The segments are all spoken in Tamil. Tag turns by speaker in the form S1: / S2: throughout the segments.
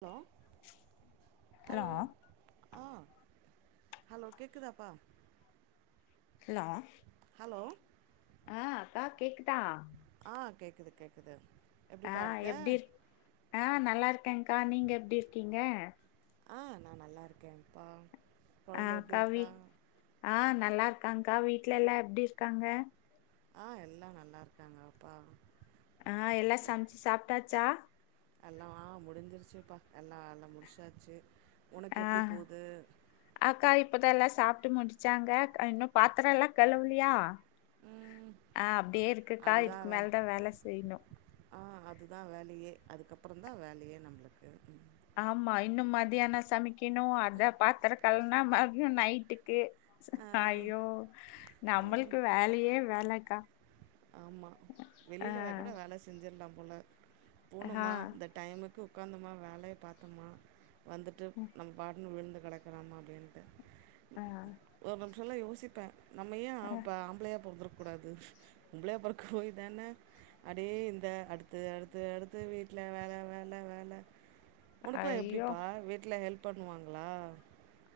S1: ஹலோ ஹலோ ஆ ஹலோ கேக்குதாப்பா
S2: ஹலோ
S1: ஹலோ
S2: ஆ அக்கா கேக்குதா
S1: ஆ கேக்குது கேக்குது
S2: ஆ
S1: எப்டிப்பா இருக்க
S2: எப்டி ஆ நல்லா இருக்கேங்க்கா நீங்க எப்டி இருக்கீங்க
S1: ஆ நா நல்லாருக்கேம்ப்பா
S2: அ அக்கா வீ ஆ நல்லா இருக்காங்க்கா வீட்ல எல்லா எப்டி இருக்காங்க
S1: ஆ எல்லா நல்லா இருக்காங்க வாப்பா
S2: ஆ எல்லா சமைச்சு சாப்ட்டாச்சா
S1: எல்லா முடிஞ்சிருச்சுப்பா எல்லா எல்லா முடிச்சாச்சு உனக்கு
S2: ஆ
S1: எப்டி போது
S2: அக்கா இப்பதா எல்லா சாப்ட்டு முடுச்சாங்க இன்னு பாத்தரல்லா கழுவுலயா
S1: ம்
S2: ஆ அப்டியே இருக்குக்கா
S1: அதுதா
S2: இதுக்கு
S1: வே
S2: மேலதா வேல செய்ணு
S1: ஆ அதுதா வேலயே அதுக்கப்புறந்தா வேலயே நம்பளுக்கு ம்
S2: ஆமா இன்னு மத்தியான சமைக்கணு அத பாத்திரக்கழுவுனா மதியு நைட்டுக்கு அய்யோ
S1: ஆ ஆ
S2: நம்மளுக்கு வேலயே வேலக்கா
S1: ஆமா வெளில வே கூட வேல செஞ்சிரலா போல போனோமா இந்த டைமுக்கு உக்காந்தமா வேலய பாத்தமா வந்துட்டு நம் பாட்டுன்னு விழுந்து கெடக் கறமா அப்டின்ட்டு ஒரு நிமிஷலா யோசிப்ப நம்ம ஏன் அப்ப ஆம்பளையா பொறந்துருக் கூடாது பொம்பளையா பொறக் போய் தான அடே இந்த அடுத்து அடுத்து அடுத்து வீட்ல வேல வேல வேல உனக்குலா
S2: ஐயோ!
S1: எப்டிப்பா வீட்ல ஹெல்ப் பண்ணுவாங்ளா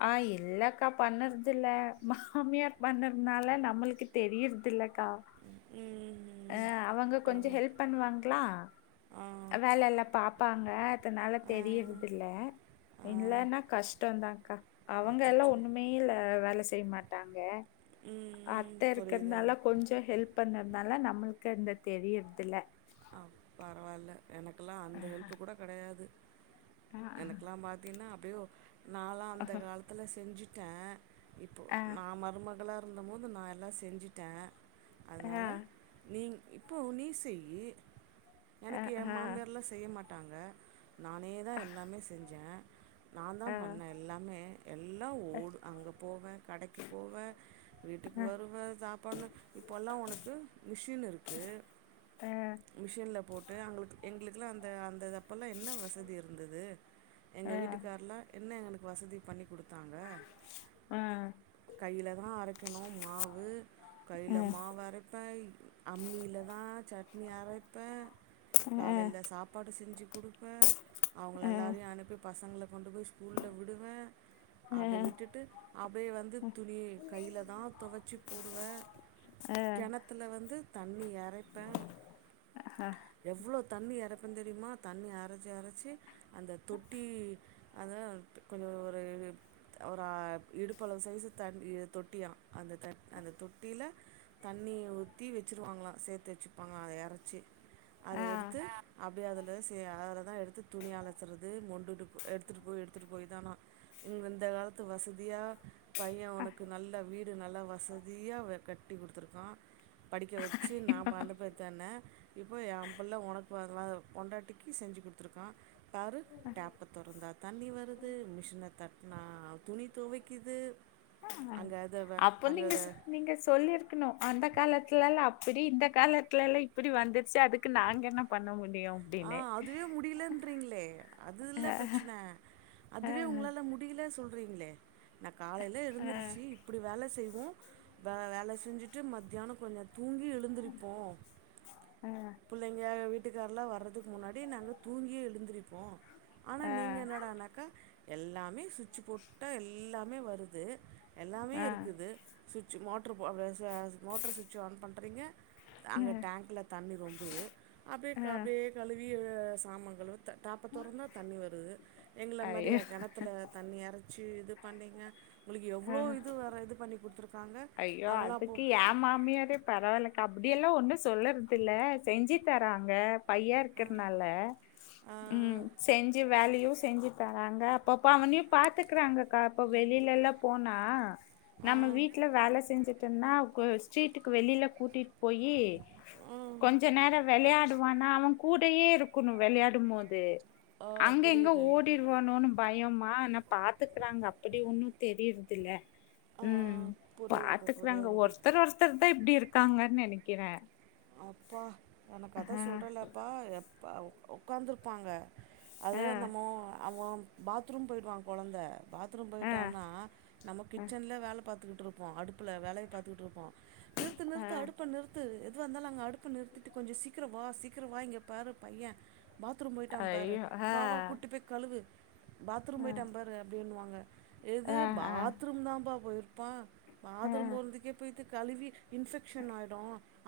S2: ஆ இல்லக்கா பண்ணர்தில்ல மாமியார் பண்ணர்துனால நம்மளுக்கு தெரியர்தில்லக்கா
S1: ம்
S2: அ அவங்க கொஞ்சோ
S1: பாரு
S2: ஹெல்ப் பண்ணுவாங்ளா
S1: ஆ
S2: வேலெல்லா பாப்பாங்க அதனால
S1: ஆ
S2: தெரியறதுல்ல
S1: ஆ
S2: இல்லனா கஷ்டந்தாக்கா அவங்க எல்லா
S1: அச்சோ
S2: ஒன்னுமே இல்ல வேல செய்ய மாட்டாங்க அத்த
S1: ம் புரியுது
S2: இருக்கறனால கொஞ்சோ ஹெல்ப் பண்ணனால நா அதுக்கண்ந்த தெரியறதுல்ல
S1: அ பரவால்ல எனக்குல்லா அந்த ஹெல்ப்பு கூட கெடையாது
S2: ஆ
S1: எனக்குல்லா ம்ம பாத்தீங்கன்னா அப்பயோ நாலா அந்த
S2: ஆ
S1: காலத்துல செஞ்சிட்ட இப்போ நா மருமகளா இருந்தமோது நா எல்லா செஞ்சுட்ட
S2: ஆ
S1: அதனால நீங் இப்போ நீ செய்யி
S2: ஆ
S1: எனக்கு என்
S2: ஆ
S1: மாமியார்லா செய்ய மாட்டாங்க நானே தா எல்லாமே செஞ்ச நா தா பண்ண எல்லாமே எல்லா ஓடு அங்க போவ கடைக்கு போவ வீட்டுக்கு வருவ சாப்பாடு இப்போல்லா உனக்கு மிஷினு இருக்கு
S2: அ
S1: மிஷின்ல போட்டு அவுங்களுக் எங்களுகெல்லா அந்த அந்த அப்போல்லா என்ன வசதி இருந்துது எங்க வீட்டுக்கார்ல்லா என்ன எங்களுக்கு வசதி பண்ணி கொடுத்தாங்க
S2: அ
S1: கையில தா அரைக்கணு மாவு கையில மாவு அரைப்ப அம்மியில தா சட்னி அரைப்ப காலையில சாப்பாடு செஞ்சு கொடுப்ப அவுங்கள எல்லாரையு அனுப்பி பசங்கள கொண்டு போய் ஸ்கூல்ல விடுவ அப்டே விட்டுட்டு அப்டே வந்து துணிய கையில தா துவச்சி போடுவ
S2: அ
S1: கெணத்துல வந்து தண்ணி எரைப்ப
S2: அஹ
S1: எவ்ளோ தண்ணி எரப்பன் தெரியுமா தண்ணி எரைச்சு எரைச்சு அந்த தொட்டி அதா கொஞ்சோ ஒரு இது ஒரு அ இடுப்பளவு சைசு தண்ணி தொட்டியா அந்த த அந்த தொட்டியில தண்ணிய ஊத்தி வச்சிருவாங்களா சேத்து வச்சுப்பாங்களி அத எரச்சி அத எடுத்து அப் டே அதுல சே அதுலதா எடுத்து துணி அலசறது மொண்டுட்டு போ எடுத்துட்டு போய் எடுத்துட்டு போய் தானா இந்த காலத்து வசதியா பைய உனக்கு நல்ல வீடு நல்லா வசதியா வ கட்டி குடுத்துருக்கா படிக்க வச்சு நாம அனுப்ப ன இப்போ எம்புள்ள உனக்கு பதிலா பொண்டாட்டிக்கு செஞ்சு குத்துருக்கா பாரு டேப்ப தொறந்தா தண்ணி வருது மிஷின தட் னா துணி தொவைக்குது
S2: அ அப்ப நீங்க சொ நீங்க சொல்லிரு க்கணு அந்த காலத்லலா அப்பிடி இந்த காலத்லலா இப்பிடி வந்துருச்சு அதுக்கு நாங்க என்ன பண்ண முடியு
S1: ஆ
S2: அப்டின்னு
S1: அதுவே முடியலன்றீங்ளே அதுல்ல பிரச்சன அதுவே உங்களால முடில சொல்றீங்ளே நா காலைல எழுந்துருச்சு இப்புடி வேல செய்வோ வே வேல செஞ்சுட்டு மத்யானோ கொஞ்சோ தூங்கி எழு எழுந்திருப்போ புள்ளைங்க வீட்டுக்கார்லா வர்ற துக்கு முன்னாடியே நாங்க தூங்கியே எழுந்திருப்போ ஆனா நீங்க என்னடானாக்கா எல்லாமே சுட்சு போட்டா எல்லாமே வருது எல்லாமே இருக்குது சுட்சு மோட்ரு போர்ற ச மோட்ரு சுட்சு ஆன் பண்றீங்க அங்க டேங்க்ல தண்ணி ரொம்புது அப்டியே க அப்டியே கழுவிய சாமாங் கழுவு த டேப்ப தொறந்தா தண்ணி வருது எங்கள மாரியா
S2: ஐயோ
S1: கெணத்துல தண்ணி எறச்சு இது பண்ணிங்க உங்களுக்கு எவ்ளோ இது வேர இது பண்ணி குடுத்துருக்காங்க
S2: அய்யோ அதுக்கு எ மாமியாரே பரவால்லக்கா அப்டியெல்லா ஒன்னு சொல்லறதில்ல செஞ்சு தர்றாங்க பையா இருக்கற்னால
S1: ஆ
S2: ம் செஞ்சு வேலையு செஞ்சு தராங்க அப்பப்போ அவனையு பாத்துக்கறாங்கக்கா இப்போ வெளிலலா போனா
S1: ஆ
S2: நம்ம வீட்ல வேல செஞ்சுட்டனா கொ ஸ்ட்ரீட்டுக்கு வெளில கூட்டிட் போயி
S1: ஆ
S2: கொஞ்ச நேர வெளயாடுவானா அவ கூடயே இருக்குணு வெளையாடும் மோது
S1: ஆ
S2: அங்க இங்க
S1: புரியுது
S2: ஓடி ருவானோனு பயமா ந பாத்துக்றாங்க அப்படி ஒன்னுந் தெரியற்தில்ல
S1: ஆ
S2: ம்
S1: புரியுறது
S2: பாத்துக்றாங்க
S1: புரியுறது
S2: ஒர்த்தர் ஒருத்தர் தா இப்டி இருக்காங்கன் நெனைக்கிறே
S1: அப்பா எனக்கத
S2: ஆ
S1: சொல்றேலப்பா எப்பா ஒ ஒக்காந்துருப்பாங்க அது
S2: ஆ
S1: என்னம்மோ அவ பாத்ரூம் போய்டுவ கொழந்த பாத்ரூம்
S2: ஆ
S1: போயிட்டானா நம்ம
S2: அ
S1: கிச்சன்ல வேல பாத் துட்ருப்போ அடுப்புல வேலய பாத்துக்ட்ருப்போ நிற்த்து
S2: ஆ
S1: நிற்த்து அடுப்ப நிற்த்து எ துவாந்தாலு அங்க அடுப்ப நிற்த்திட்டு கொஞ்சோ சீக்கிர வா சீக்கிர வா இங்க பாரு பைய பாத்ரூம் போய்ட்டா பாரு
S2: ஐயோ ஆ
S1: வா வா கூட்டி போய் கழுவு பாத்ரூம்
S2: ஆ
S1: போயிட்டா பாரு அப்டின்னு வாங்க எது
S2: ஆ ஆ
S1: பாத்ரூம் தாம்ப்பா போய்ருப்பா
S2: ஆ ஆ
S1: பாத்ரூம் போறதுக்கே போய்ட்டு கழுவி இன்ஃபெக்ஷன் ஆய்டு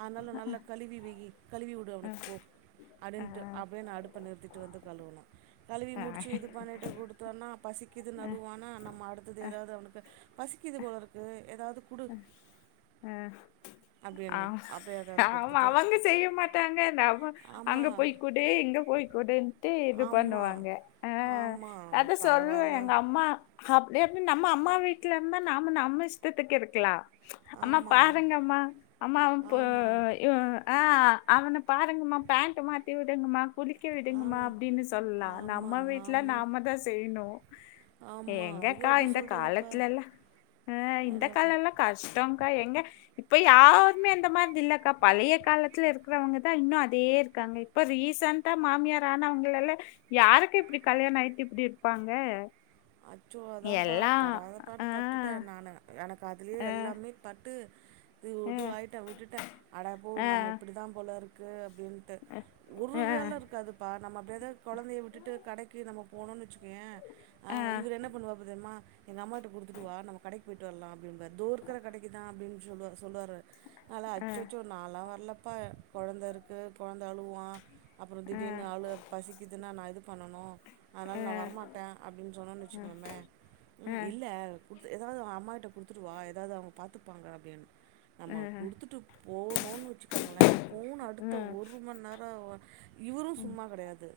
S1: அதனால்ல நல்ல கழுவி வெயி கழுவிவுடு அவனுக்கு போ அப்டின்ட்டு
S2: ஆ
S1: அப்டியே நா அடுப்ப நிறுத்திட்டு வந்து கழுவணு கழுவி
S2: ஆ
S1: முடிச்சு இது பண்ணிட்டு குடுத் தோன்னா பசிக்குதுன் அழுவானா நம்ம அடுத்தது
S2: ஆ
S1: எதாவது அவனுக்கு பசிக்குது போலருக்கு எதாவது
S2: அ
S1: அப்படின்னும்
S2: ஆவ்
S1: அப்படியே ஏதாவது
S2: ஆமா
S1: கொடுத்துட்டு
S2: அவங்க செய்ய மாட்டாங்க நம அங்க
S1: ஆமாம்
S2: போய் குடு இங்க போய் குடுன் ட்டு இது
S1: ஆமாம்
S2: பண்ணுவாங்க அ
S1: ஆமாம்
S2: அத சொல்லுவே
S1: பரவாயில்ல
S2: எங்க அம்மா அப்டி எப்டி நம்ம அம்மா வீட்ல இருந்தா நாம நம்ம இஷ்டத்துக்கு இருக்லா அம்மா
S1: ஆமாம்
S2: பாருங்கம்மா அம்மா போ
S1: ஆமாம்
S2: இவ் ஆ அவன பாருங்ம்மா பேண்ட்டு மாத்தி விடுங்கம்மா குளிக்க விடுங்ம்மா
S1: ஆமா
S2: அப்டினு சொல்லலா
S1: ஆமா
S2: நம்ம வீட்ல
S1: ஆமா
S2: நாம தா செய்ணு
S1: ஆமா ஐயோ
S2: ஏங்கக்கா
S1: அதான்
S2: இந்த
S1: சொல்றேன்லப்பா
S2: காலத்ல எல்லா அ இந்த
S1: என்னப்பா
S2: கஷ்டோங்க்கா எங்க இப்ப யாருமே அந்த மாதி இல்லக்கா பழைய காலத்துல இருக்றவங்கதா இன்னு அதே இருக்காங்க இப்ப ரீசண்ட்டா மாமியார் ஆனவங்களெல்ல யாருக்கு இப்டி கல்யாண ஆயிட் இப்டி இர்ப்பாங்க
S1: அச்சோ அதாப்பா படாத பாடு
S2: ஆ,
S1: பட்டுட்டே நானு எனக்கு அதுலேயே
S2: ஆ,
S1: எல்லாமே பட்டு இது
S2: ஆ,
S1: இது வாய்ட்டே விட்டுட்டே அடப்போ
S2: ஆ, ஆ,
S1: நம்ம இப்டி தா போல இருக்கு அப்டின் ட்டு ஒரு
S2: ஆ,
S1: வேல இருக்காது இப்ப நம்ம பிரதர் கொழந்தைய விட்டுட்டு கடைக்கு நம்ப போனோ வச்சுக்கோயே ஆ இவரு என்ன பண்ணுவாப் தெரியுமா எங்க அம்மாட்ட குடுத்துட்டுவா நம்ம கடைக்கு போயிட்டு வர்லா அப்டின்பாரு இதோருக்க கடைக்குதா அப்டின் சொல் சொல்லுவாரு நாலா
S2: ஆ, ஆ,
S1: அச்சச்சோ நாலா வரலப்பா கொழந்த இருக்கு கொழந்த அழுவ்வா அப்பற திடீர்னு அழு பசிக்குதுன்னா நா இது பண்ணணு அதனால
S2: ஆ,
S1: நா வரமாட்டே சொன்னோன் வச்சுக்கோமே ம் இல்ல [unintelligible] ஏதாவது அம்மாட்ட குடுத்துட்டுவா ஏதாவது அவுங்க பாத்துப்பாங்க அப்டின்னு நம்ம குடுத்துட்டு போனோ வச்சுக்கங்ளே போன அடுத்த ஒரு மண் நேர வ இவுரு சும்மா கெடையாது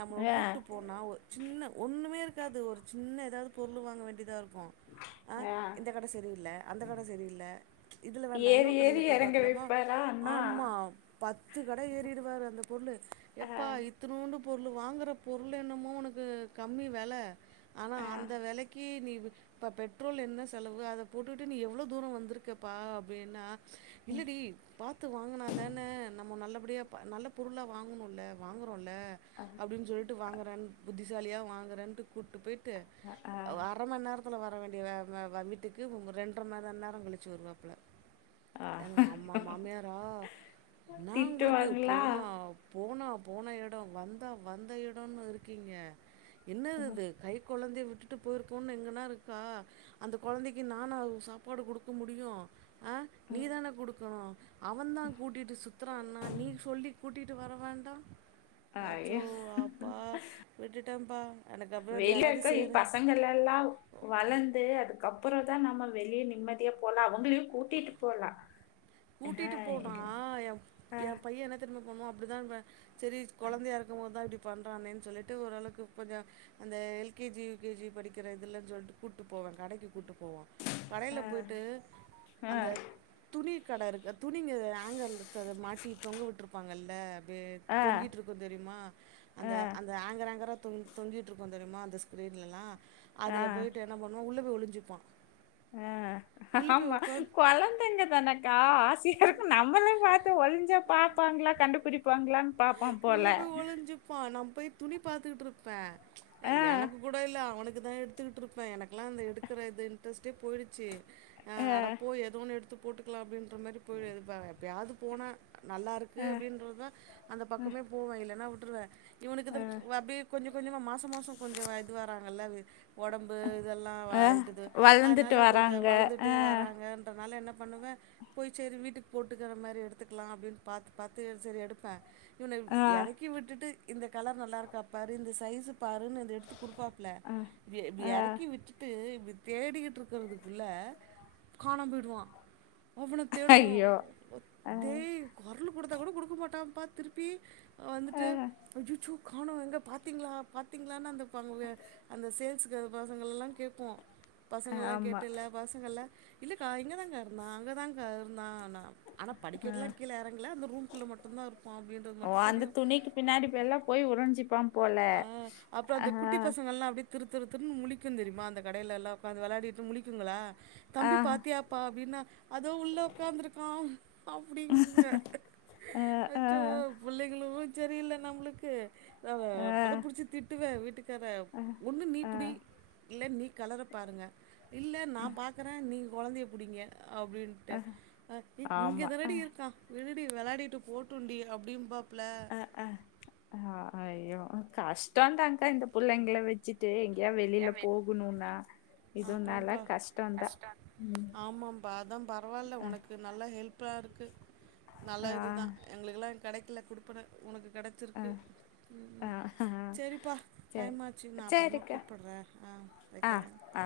S1: நம்மள
S2: ஆ,
S1: கூட்டு போனா ஒ சின்ன ஒன்னுமே இருக் க்காது ஒரு சின்ன ஏதாவது பொருளு வாங்க வேண்டியதா இருக்கு
S2: அ
S1: இந்த கட செரியில்ல அந்த கட செரியில்ல இதுல வேண்டா
S2: ஏறி
S1: இன்னொரு
S2: ஏறி
S1: கடைல போய்
S2: இறங்க
S1: பாக்லாமா
S2: வைப்பாரா அண்ணா
S1: ஆம்மா பத்து கட ஏறிடுவாரு அந்த பொண்ணு
S2: ஆ,
S1: ஏப்பா இத் இத்துணூண்டு பொருளு வாங்குற பொருள் என்னமோ உனக்கு கம்மி வெல ஆனா
S2: ஆ,
S1: அந்த வெலைக்கி நீ இப்ப பெட்ரோல் என்ன செலவு அத போட்டுட்டு நீ எவ்ளோ தூர வந்திருக்கப்பா அப்டின்னா இல்லடி பாத்து வாங்குனா தான நம்ம நல்லபடியா ப நல்ல பொருளா வாங்கணுல்ல வாங்கறோல்ல
S2: அது
S1: அப்டின் சொல்ட்டு வாங்கறேன் புத்திசாலியா வாங்கறன்ட்டு கூப்ட்டு போய்ட்டு
S2: ஆ,
S1: ஓ அர மண் நேர த்துல வர வேண்டிய வே வே வீட்டுக்கு உங்க ரெண்ர மண் ரெண் நேரங்கழிச்சு வருவாப்ல
S2: ஆ.
S1: எங் அம்மா மாமியாரா இன்னா உங்குளுக்கு
S2: திட்டுவாங்களா
S1: போனா போனா போன எடோ வந்தா வந்த எடோனுருக்கீங்க என்னதிது
S2: ம்ஹும்.
S1: கை கொழந்தைய விட்டுட்டு போய்ருக்கோன் எங்கனா இருக்கா அந்த கொழந்தைக்கி நானா உ சாப்பாடு குடுக்க முடியு ஆ நீ
S2: ம்.
S1: தான குடுக்கணு அவந்தா கூட்டிட்டு சுத்தறான்னா நீ சொல்லி கூட்டிட் டு வர வேண்டா
S2: ஐயோ
S1: அச்சோ அப்பா விட்டுட்டம்ப்பா
S2: வெள்ல இருக்கற இ பசங்களெல்லா வளந்து அதுக்கப்பறந்தா நம்ம வெளிய நிம்மதியா போலா அவுங்களையு கூட்டிட்டு போலா
S1: கூட்டிட்டு போனா எ ஏ
S2: ஆஹ்,
S1: பைய என்ன தெரிய்மா பண்ணுவா அப்டிதா இவ செரி கொழந்தையா இருக்கும்போத் தா இப்பிடி பண்றானேன் சொல்லிட்டு ஓரளவுக்கு கொஞ்ச அந்த L K G, U K G படிக்கிற இதுலன் சொல்ட்டு கூட்டு போவே கடைக்கு கூட்டு போவோ கடைல
S2: ஆஹ்,
S1: போய்ட்டு அந்த
S2: ஆஹ்,
S1: துணி கட இருக்கு துணிங்க ஆங்கர்ல த அத மாட்டி தொங்க உட்ருப்பாங்கல்ல அப்டியே
S2: ஆஹ்,
S1: தொங்கிட்ருக்கு தெரிய்மா அந்த
S2: ஆஹ்,
S1: அந்த ஆங்கர் ஆங்கரா தொங் தொங்கிட்ருக்கு தெரிய்மா அந்த ஸ்க்ரீன்லல்லா அதுல
S2: ஆஹ்,
S1: போய்ட்டு என்ன பண்வா உள்ள போய் ஒளிஞ்சிப்பா
S2: ஆ ஆமா கொழந்தைங்க தான க்கா ஆசையா இருக்கு நம்மளே பாத்து ஒளிஞ்சா பாப்பாங்ளா கண்டுபிடிப்பாங்ளான் பாப்பா போல
S1: பா நா போய் துணி பாத்துக்கிட்ருப்பே எ
S2: ஆஹ்,
S1: எனக்கு கூட இல்ல அவனுக்குதா எடுத் துகிட்ருப்பே எனக்குல்லா அந்த எடுக்குற இது இன்ட்ரெஸ்ட்டே போயிடுச்சி அ
S2: ஆஹ்,
S1: அடப்போ எதோ ஒன்னு எடுத்து போட்டு க்கலா அப்டின்ற மாரி போயி இது பா எப்பயாவ்து போனா நல்லாருக்கு
S2: ஆஹ்,
S1: அப்டின்றத் தா அந்த பக்கமே போவே இல்லனா உட்ருவே இவனுக்குதா
S2: ஆஹ்,
S1: வ அப்டியே கொஞ்ச கொஞ்சமா மாச மாசோ கொஞ்ச இது வராங்கல்ல அது ஒடம்பு இதெல்லா
S2: ஆஹ்.
S1: வாய்ட்டுது
S2: வளர்ந்துட்டு
S1: அதுனால போட்டு
S2: வராங்க
S1: வள்ந்துட்டே
S2: ஆஹ்,
S1: வராங்க அதுனால என்ன பண்ணுவே போய் செரி வீட்டுக் போட்டுக்கிற மாரி எடுத்துக்லா அப்டின் பாத்து பாத்து எத் செரி எடுப்பே இவன
S2: ஆஹ்,
S1: எறக்கி விட்டுட்டு இந்த கலர் நல்லாருக்கா பாரு இந்த சைஸ்சு பாருன்னு இது எடுத்து குடுப்பாப்ல
S2: ஆஹ்,
S1: இப்டே இப்டி
S2: ஆஹ்.
S1: எறக்கி விட்டுட் டு இப்டி தேடிகிட்ருக்கறதுக்குள்ள காணாம் போயிடுவா அவன தேடுவோ
S2: ஐயோ ஆஹ்,
S1: டே கொரலு குடுத்தா கூட குடுக்க மாட்டான்ப்பா திருப் பி அ வந்துட்டு
S2: ஆஹ்.
S1: அச்சுச்சோ காணோ எங்க பாத்தீங்ளா பாத்தீங்ளானு அந்த பங் எ அந்த சேல்ஸு கேள், பசங்கெல்லா கேப்போ பசங்கல்லா
S2: ஆமா
S1: கேட்டு இல்ல பசங்கள்ல இல்லக்கா இங்கதாங்க்கா இருந்தா அங்கதாங்க்கா இருந்தானா ஆனா
S2: ஆஹ்.
S1: படிக்கட்லா கீழ எறங்கல அந்த ரூம்க்குள்ள மட்டுந்தா இருப்பா அப்டின்
S2: ஓ அந்த துணிக்கி பின்னாடி போ எல்லா போய் ஒளிஞ்சிப்பா
S1: ஆ அப்றோ அந்த குட்டி பசங்கல்லா அப்டே திரு திரு திருன் முழிக்கு தெரிய்மா அந்த கடைலல்லா ஒக்காந்து வெளாடிட்டு முழிக்குங்களா
S2: ஆ
S1: தம்பி பாத்தியாப்பா அப்டின்னா அதோ உள்ள ஒக்காந்துருக்கா அப்டிங்குங்க
S2: ஆ ஆ
S1: அச்சோ புள்ளைகளு செரியில்ல நம்ளுக்கு
S2: ஆ
S1: அதா புடிச்சி திட்டுவே வீட்டுக்கார
S2: ஆ
S1: ஒன்னு நீ
S2: ஆ
S1: புடி இல்ல நீ கலர பாருங்க இல்ல நா பாக்கறே நீங்க கொழந்தைய புடிங்க அப்டின் ட்டு
S2: ஆ
S1: அ ஏய் இங்க
S2: ஆமா ஆ
S1: தானடி இருக்கா விடுடி வெளாடிட்டு போட்டுண்டி அப்டிம்பாப்ல
S2: அ அ அ ஐயோ கஷ்டோ தான்க்கா இந்த புள்ளைங்கள வச்சி ட்டு எங்கயா வெளில போகணுன்னா
S1: ஆபாப்பா
S2: ம்
S1: ஆமாம்பா அதா பரவால்ல
S2: ஆ
S1: ஒனக்கு நல்லா ஹெல்ப்பா இருக்கு நல்ல
S2: ஆ
S1: இது தான் எங்களுக்குலா கெடைக்கல குடுப்பன உனக்கு கெட
S2: ஆ
S1: ச்சிருக்கு
S2: ஆ
S1: ம்
S2: ஆ
S1: செரிப்பா
S2: சரி
S1: டைமாச்சு நா அப்பறமா
S2: சரிக்கா
S1: கூப்பட்றே ஆ
S2: ஆ
S1: வெக்கிறே
S2: ஆ